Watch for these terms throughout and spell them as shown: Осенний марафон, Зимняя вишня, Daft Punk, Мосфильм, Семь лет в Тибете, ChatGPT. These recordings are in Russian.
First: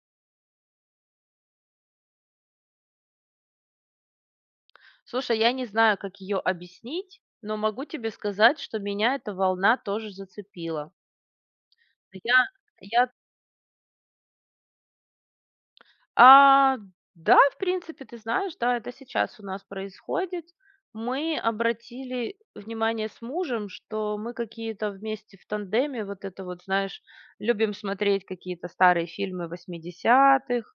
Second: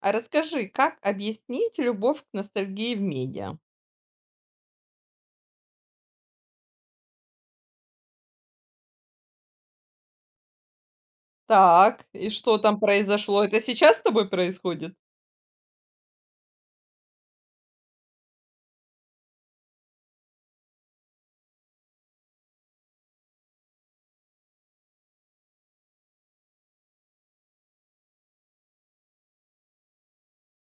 А расскажи, как объяснить любовь к ностальгии в медиа? Слушай, я не знаю, как ее объяснить, но могу тебе сказать, что меня эта волна тоже зацепила. Так, и Я что там я произошло? Это сейчас с тобой происходит? а, да, в принципе, ты знаешь, да, это сейчас у нас происходит. Мы обратили внимание с мужем, что мы какие-то вместе в тандеме, вот это вот, знаешь, любим смотреть какие-то старые фильмы восьмидесятых.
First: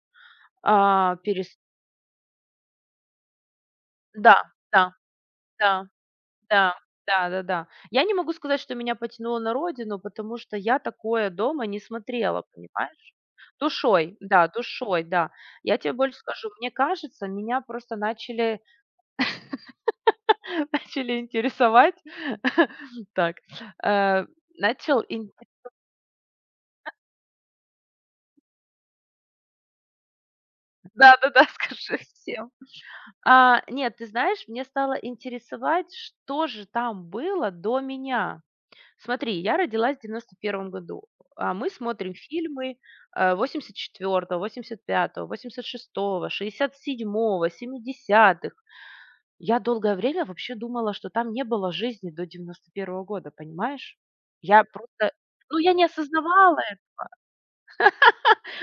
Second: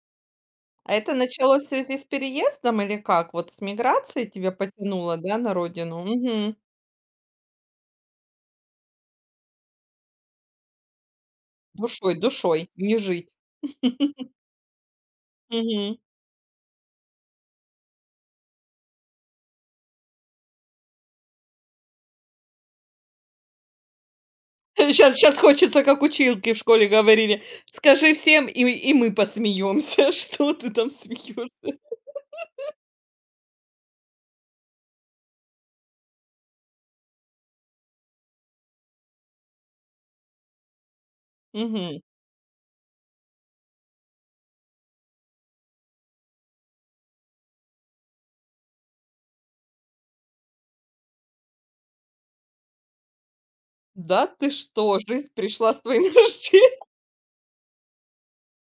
А это а, перес... началось в связи с переездом или как? Вот с миграцией Да, тебя да, потянуло, да, на да. родину? Мгм. Да, да-да-да. Я не могу сказать, что меня потянуло на родину, потому что я такое дома не Душой, смотрела, душой, не понимаешь? жить. Душой, да, душой, да. Я тебе Мгм. больше скажу, мне кажется, меня просто начали начали интересовать так, э, начал Сейчас, ин сейчас хочется, как училки в школе говорили, скажи всем, и мы посмеемся. Что ты там да-да-да, смеешь? скажи всем. А нет, ты знаешь, мне стало интересовать, что же там было до меня. Смотри, я родилась в девяносто первом году, а мы Мгм. смотрим фильмы восемьдесят четвёртого, восемьдесят пятого, восемьдесят шестого, шестьдесят седьмого, 70. Я долгое время вообще думала, что там не было жизни до девяносто первого года, понимаешь? Да ты Я что, просто, жизнь ну я пришла с не твоим осознавала, рождением?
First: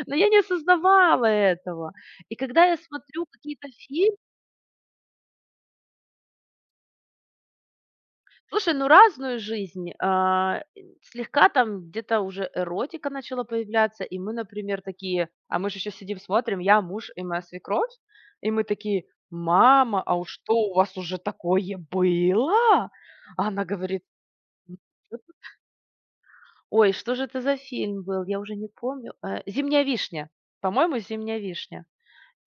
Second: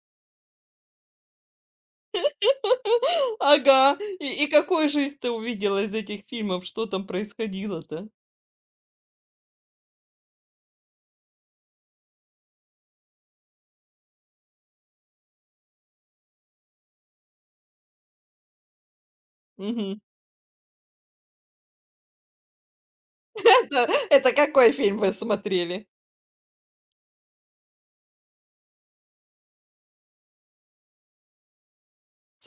но я не осознавала этого. И когда я смотрю какие-то Ага. фильмы, И какую жизнь ты увидела из этих фильмов? Что там происходило-то? слушай, ну разную жизнь. Слегка там где-то уже эротика начала появляться, и мы, например, такие, а мы же еще сидим, смотрим, я, муж и моя свекровь, и мы такие: Мгм. мама, а уж что у вас уже такое было? А она Это говорит: это какой «М, фильм вы чё-то- смотрели? ой, что же это за фильм был, я уже не помню. Зимняя вишня, по-моему, Зимняя вишня.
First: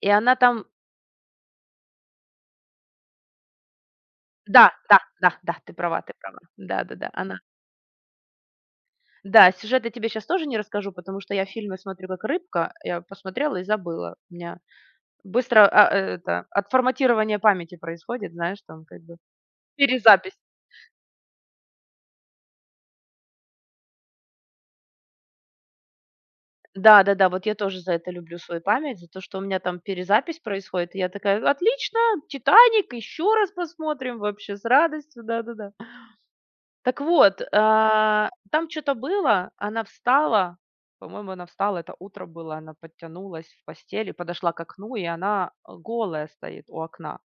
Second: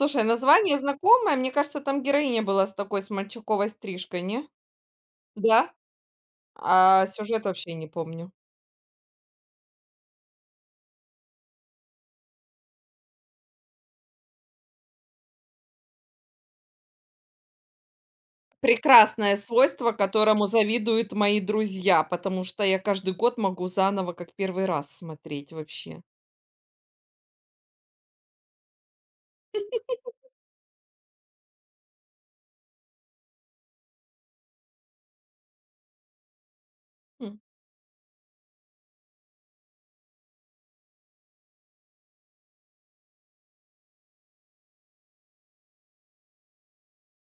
И она там, название знакомое. Мне кажется, там героиня была с такой, с мальчуковой стрижкой, не? да, да, да, да, Да? Ты права, да, да, А да, она. сюжет вообще не помню. Да, сюжет я тебе сейчас тоже не расскажу, потому что я фильмы смотрю как рыбка. Я посмотрела и забыла. У меня быстро, отформатирование памяти происходит, знаешь, там как бы Прекрасное свойство, перезапись. которому завидуют мои друзья, потому что я каждый год могу заново, как первый раз, смотреть вообще. Да-да-да, вот я тоже за это люблю свою память, за то, что у меня там перезапись происходит. И я такая: "Отлично, Титаник еще раз посмотрим вообще с радостью". Да-да-да. Так вот, М. Там что то было, она встала, по-моему, она встала, это утро было, она подтянулась в постели, подошла к окну, и она голая стоит у окна.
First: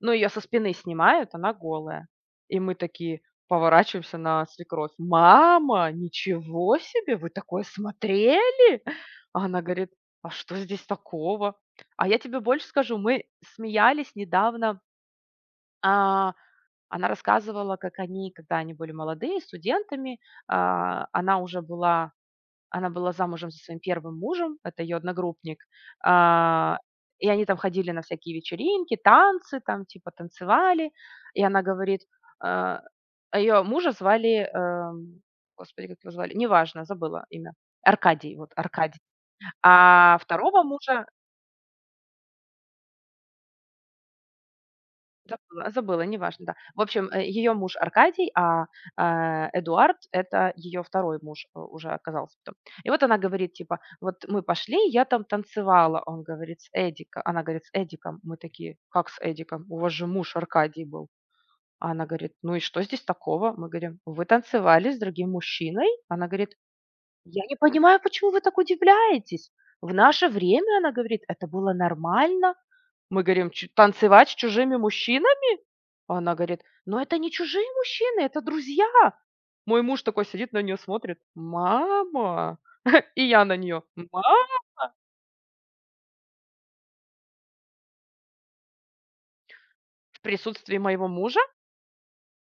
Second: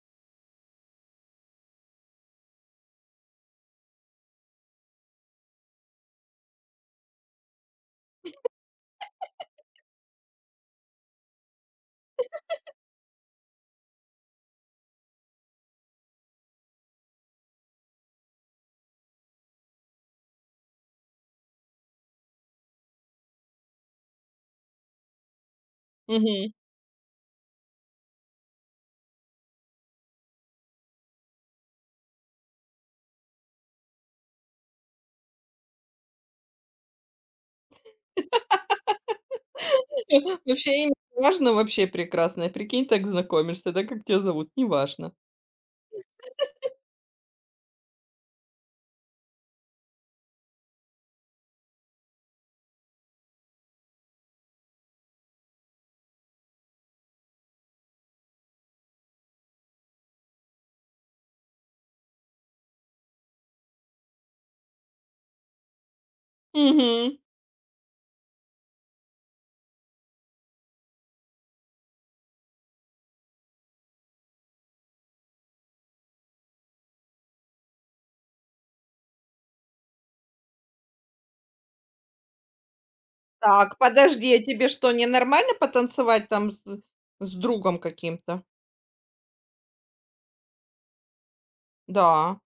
Ну, ее со спины снимают, она голая. И мы такие поворачиваемся на свекровь: "Мама, ничего себе, вы такое смотрели?" А она говорит: "А что здесь такого?" А я тебе больше скажу, мы смеялись недавно, а она рассказывала, как они, когда они были молодые, студентами, а, она уже была она была замужем за своим первым мужем, это ее одногруппник, Мгм. а, и они там ходили на всякие вечеринки, танцы, там типа танцевали, и она говорит: а, ее мужа звали, господи, как его звали, неважно, забыла имя, Аркадий, вот Аркадий, а второго Вообще имя мужа не важно, вообще прекрасное. Прикинь, так знакомишься, да, как тебя зовут, неважно. забыла, забыла, неважно, да. В общем, ее муж Аркадий, Эдуард — это ее второй муж, уже оказался потом. И вот она говорит типа: "Вот мы пошли, я там танцевала". Он говорит: "С Эдика". Она говорит: "С Эдиком". Мы такие: "Как с Эдиком? У вас же муж Аркадий был". А она говорит: "Ну и что здесь такого?" Мы говорим: "Вы танцевали с другим мужчиной". Она говорит: Мгм. "Я не понимаю, почему вы так удивляетесь. В наше время, она говорит, это было нормально". Мы говорим: "Чу танцевать с чужими мужчинами?" А она говорит: "Но это не чужие мужчины, это друзья". Мой муж такой сидит, на нее смотрит: "Мама". И я на Так, нее: мама. подожди, а тебе что, ненормально потанцевать там с другом каким-то? В присутствии моего мужа, Да.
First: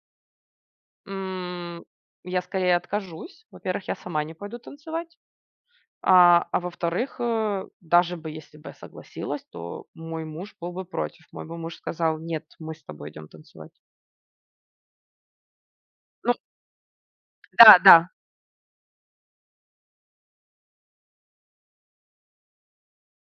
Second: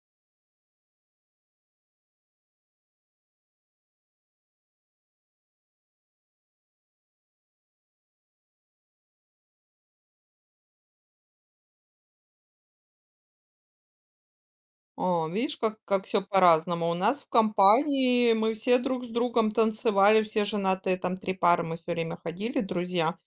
м, я скорее откажусь. Во-первых, я сама не пойду танцевать. а во-вторых, даже бы если бы я согласилась, то мой муж был бы против. Мой бы муж сказал: "Нет, мы с тобой идем танцевать". А, видишь, как все Ну по-разному. У нас в да, да. компании мы все друг с другом танцевали, все женатые, там 3 пары мы все время ходили, друзья.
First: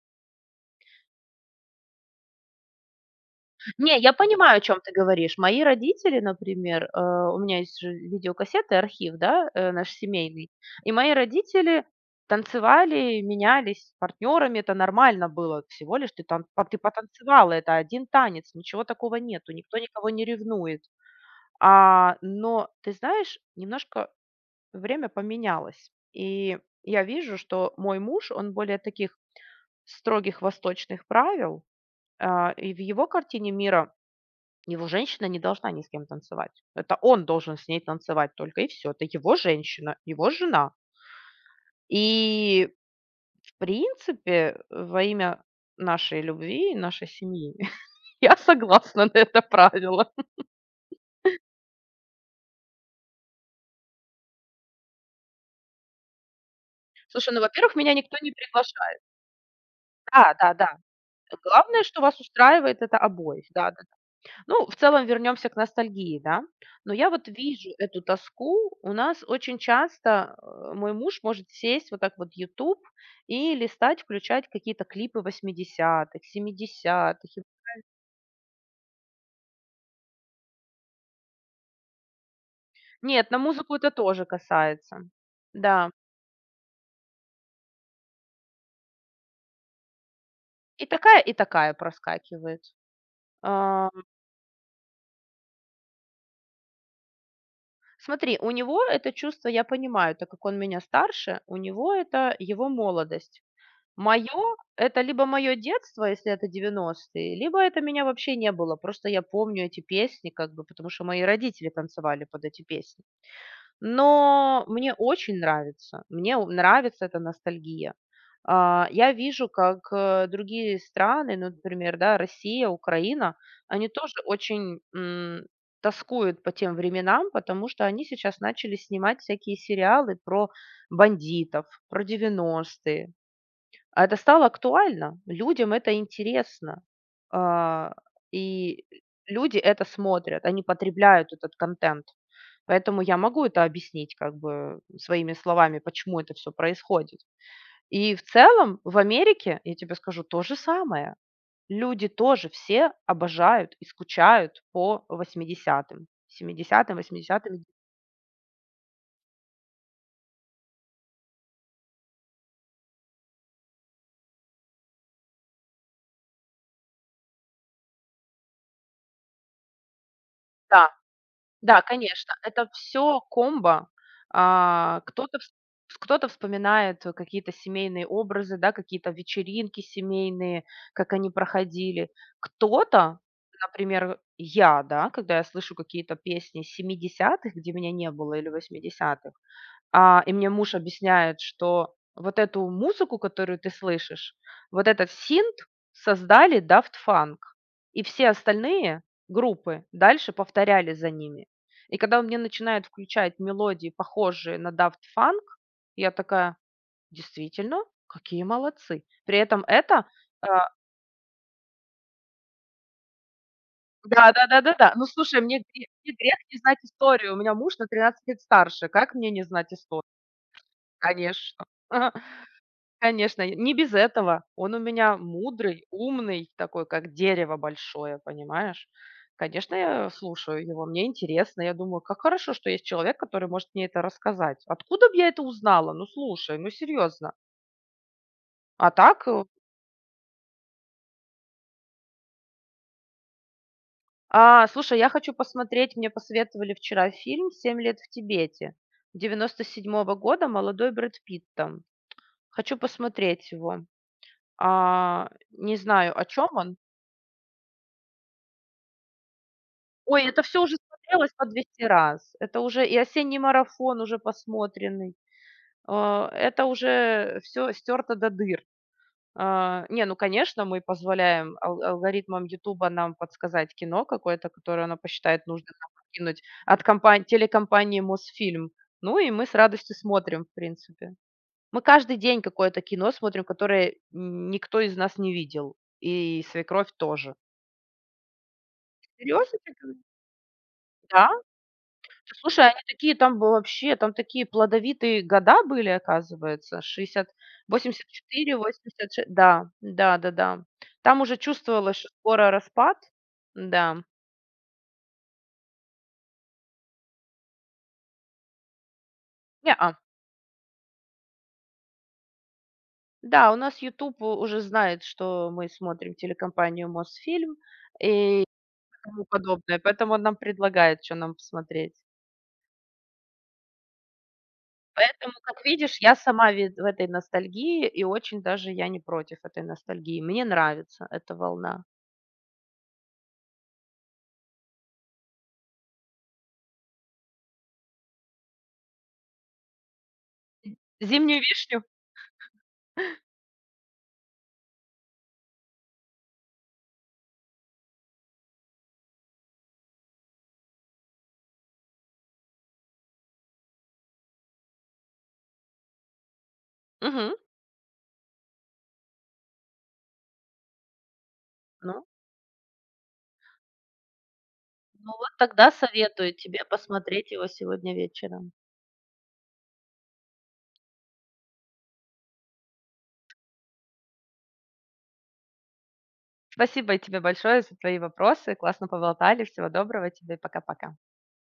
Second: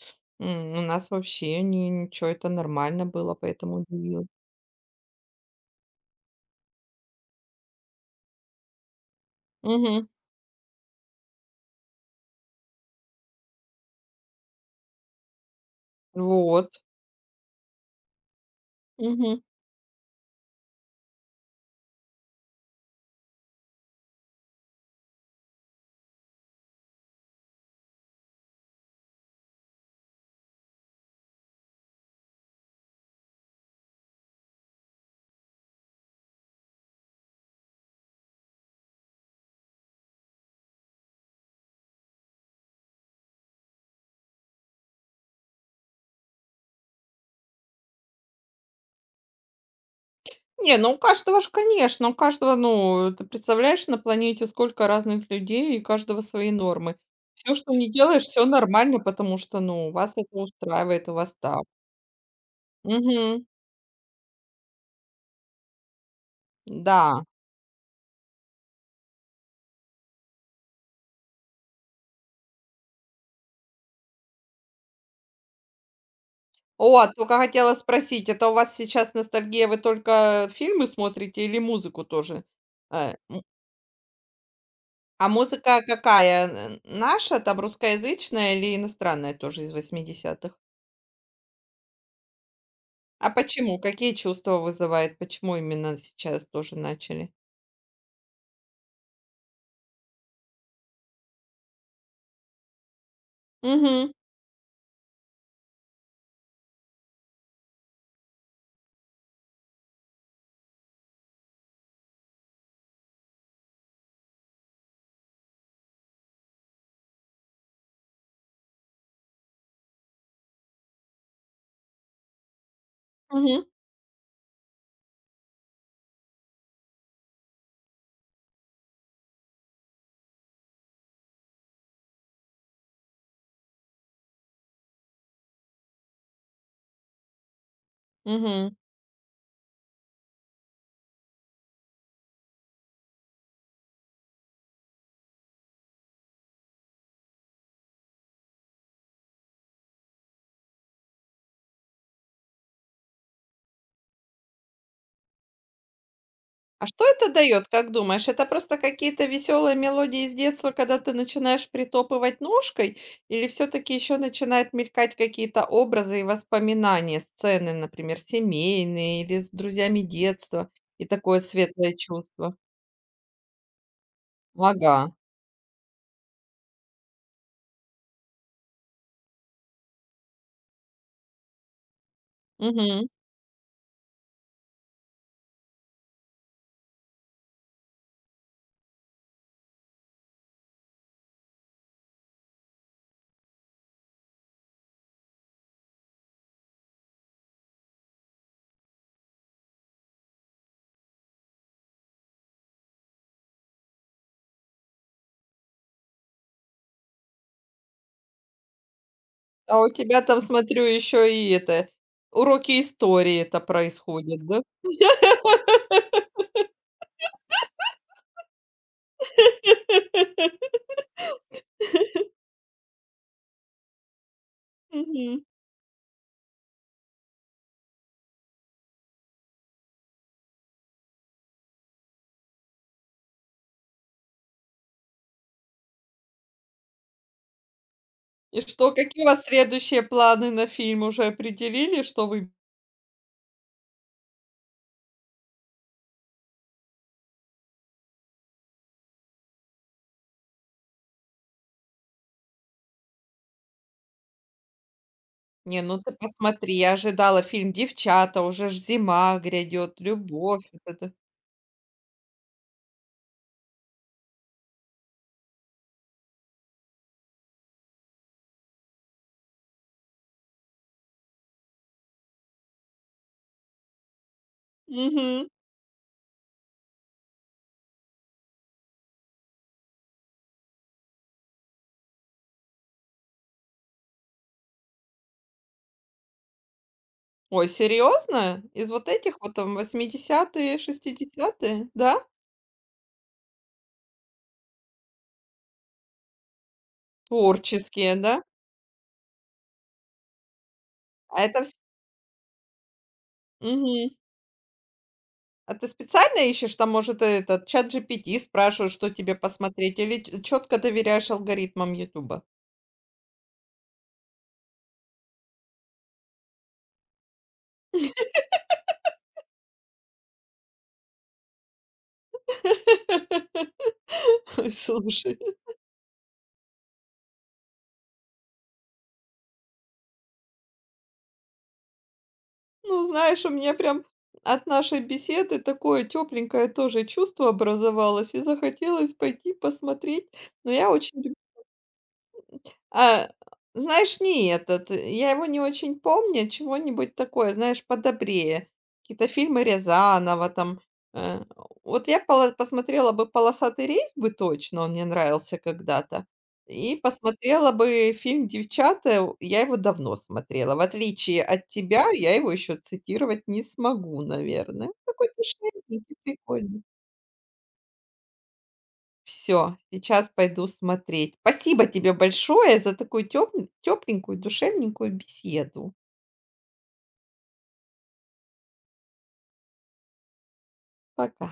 М, у нас вообще не ничего это нормально было, поэтому Не, я удивилась. понимаю, о чем ты говоришь. Мои родители, например, у меня есть же видеокассеты, архив, да, наш Мгм. семейный. И мои родители танцевали, менялись партнерами, это нормально было. Всего лишь ты тан па ты Вот. потанцевала, это один танец, ничего такого Мгм. нету, никто никого не ревнует. Но ты знаешь, немножко время поменялось. И я вижу, что мой муж, он более таких строгих восточных правил, и в его картине мира его женщина не должна ни с кем танцевать. Это он должен с ней танцевать только, и все. Это его женщина, его жена. И, в принципе, во имя нашей любви и нашей семьи я согласна на это правило. Не, ну у каждого ж, конечно, у каждого, ну, ты представляешь, на планете сколько разных людей, и у каждого свои нормы. Слушай, ну, Все, что во-первых, не меня никто делаешь, не все нормально, приглашает. потому что, ну, вас это Да, да, да. устраивает, у вас так. Главное, что вас устраивает это обоих. Мгм. Да. Ну, в целом вернемся к ностальгии, да. Но я Да. вот вижу эту тоску. У нас очень часто мой муж может сесть вот так вот YouTube и листать, включать какие-то клипы 80-х, О, 70-х. только И хотела спросить, это у вас сейчас ностальгия, вы только фильмы смотрите или музыку тоже? Э, нет, на м, музыку это тоже касается. а музыка Да. какая? Н наша, там, русскоязычная или иностранная тоже из восьмидесятых? И такая проскакивает. А почему? А, Какие чувства вызывает? Почему именно сейчас тоже начали? Смотри, у него это чувство, я понимаю, так как он меня старше, у него это его молодость. Мгм, Мое это либо мое детство, если это девяностые, либо это меня вообще не было. Просто я помню эти песни, как бы, потому что мои родители танцевали под эти песни. Но мне очень нравится, мне о нравится эта ностальгия. Я вижу, как, другие страны, ну, например, да, Россия, Украина, мгм, они тоже очень, тоскуют по тем временам, потому что они сейчас начали снимать всякие сериалы про бандитов, про девяностые. А это стало актуально, людям это интересно. А, мгм. и люди это смотрят, они потребляют этот контент. Поэтому я могу это объяснить как бы своими словами, почему это все происходит. И в целом в Америке, я тебе скажу, то же самое. Люди тоже все обожают и скучают по 80-м, А 70-м, что это 80-м. дает, как думаешь? Это просто какие-то веселые мелодии из детства, когда ты начинаешь притопывать ножкой, или все таки еще начинают мелькать какие-то образы и воспоминания, сцены, например, семейные или с друзьями детства, и такое Да, светлое конечно, чувство? это все комбо. Ага, А, кто-то вс кто-то вспоминает какие-то семейные образы, да, какие-то вечеринки семейные, как они проходили. мгм. Кто-то, например, я, да, когда я слышу какие-то песни семидесятых, где меня не было, или восьмидесятых. И мне муж объясняет, что вот эту музыку, которую ты слышишь, вот этот синт создали Daft Punk, и все остальные группы дальше повторяли за ними. И когда он мне начинает включать мелодии, похожие на Daft Punk, я такая: "Действительно, какие молодцы". При этом А у это, тебя там, а, смотрю, еще и это, уроки истории это происходит, да? да-да-да-да-да. Ну, слушай, мне грех не знать историю. У меня муж на 13 лет старше. Как мне не знать историю? Конечно. Конечно, и не без этого. Он у меня Мгм. мудрый, умный, такой, как дерево большое, понимаешь? Конечно, я слушаю его, мне интересно. Я думаю, как хорошо, что есть человек, который может мне это рассказать. Откуда бы я это узнала? Ну, слушай, ну, серьезно. И А что, какие у так, э, вас следующие планы на фильм? Уже определили, что вы слушай, я хочу посмотреть, мне посоветовали вчера фильм «Семь лет в Тибете» 97-го года, молодой Брэд Питт там. Хочу посмотреть его. Не Не, ну ты знаю, о чем посмотри, он. я ожидала фильм "Девчата", уже ж зима грядет, Ой, это все любовь, уже вот это. смотрелось по 200 раз. Это уже и "Осенний марафон" уже посмотренный. Это уже все стерто до дыр. Не, ну, конечно, мы позволяем ал алгоритмам "Ютуба" нам подсказать кино какое-то, которое она посчитает Мгм. нужным нам подкинуть от компан телекомпании "Мосфильм". Ну и мы с радостью смотрим, в принципе. Мы каждый день какое-то кино смотрим, которое никто из нас не видел, и свекровь тоже. Ой, серьезно? Из вот этих вот Серьезно? Тебе там говорю? восьмидесятые Да. шестидесятые, да? Ты Слушай, а они такие там б вообще, там такие плодовитые года были, оказывается, шестьдесят, восемьдесят Творческие, да? четыре, восемьдесят шесть. Да, да-да-да. Там уже А это вс чувствовалось, что скоро распад. Да. мгм. А ты специально ищешь там, может, этот Чат ChatGPT спрашиваешь, что тебе Неа. посмотреть, или четко доверяешь алгоритмам "Ютуба"? Да, у нас "Ютуб" уже знает, что мы смотрим телекомпанию "Мосфильм" и тому подобное, поэтому он нам предлагает, что нам посмотреть. Поэтому, слушай. как видишь, я сама вид в этой ностальгии, и очень даже я не против этой ностальгии. Мне нравится эта волна. Ну, знаешь, у меня прям от нашей беседы такое тепленькое тоже чувство образовалось, и захотелось пойти посмотреть. Но я очень "Зимнюю вишню"? а, знаешь, не этот, я его не очень помню, чего-нибудь такое, знаешь, подобрее. Какие-то фильмы Рязанова там. Э, вот я поло посмотрела бы "Полосатый рейс" бы точно, он мне нравился когда-то. И Мгм. посмотрела бы фильм "Девчата", я его давно смотрела. В отличие от Ну. тебя, я его еще цитировать не смогу, наверное. Ну Такой вот тогда смешненький, советую тебе прикольный. посмотреть его сегодня вечером. Все, сейчас пойду смотреть. Спасибо тебе большое за такую тёпленькую, душевненькую беседу. Спасибо и тебе большое за твои вопросы. Классно поболтали. Всего доброго тебе. Пока-пока. Пока.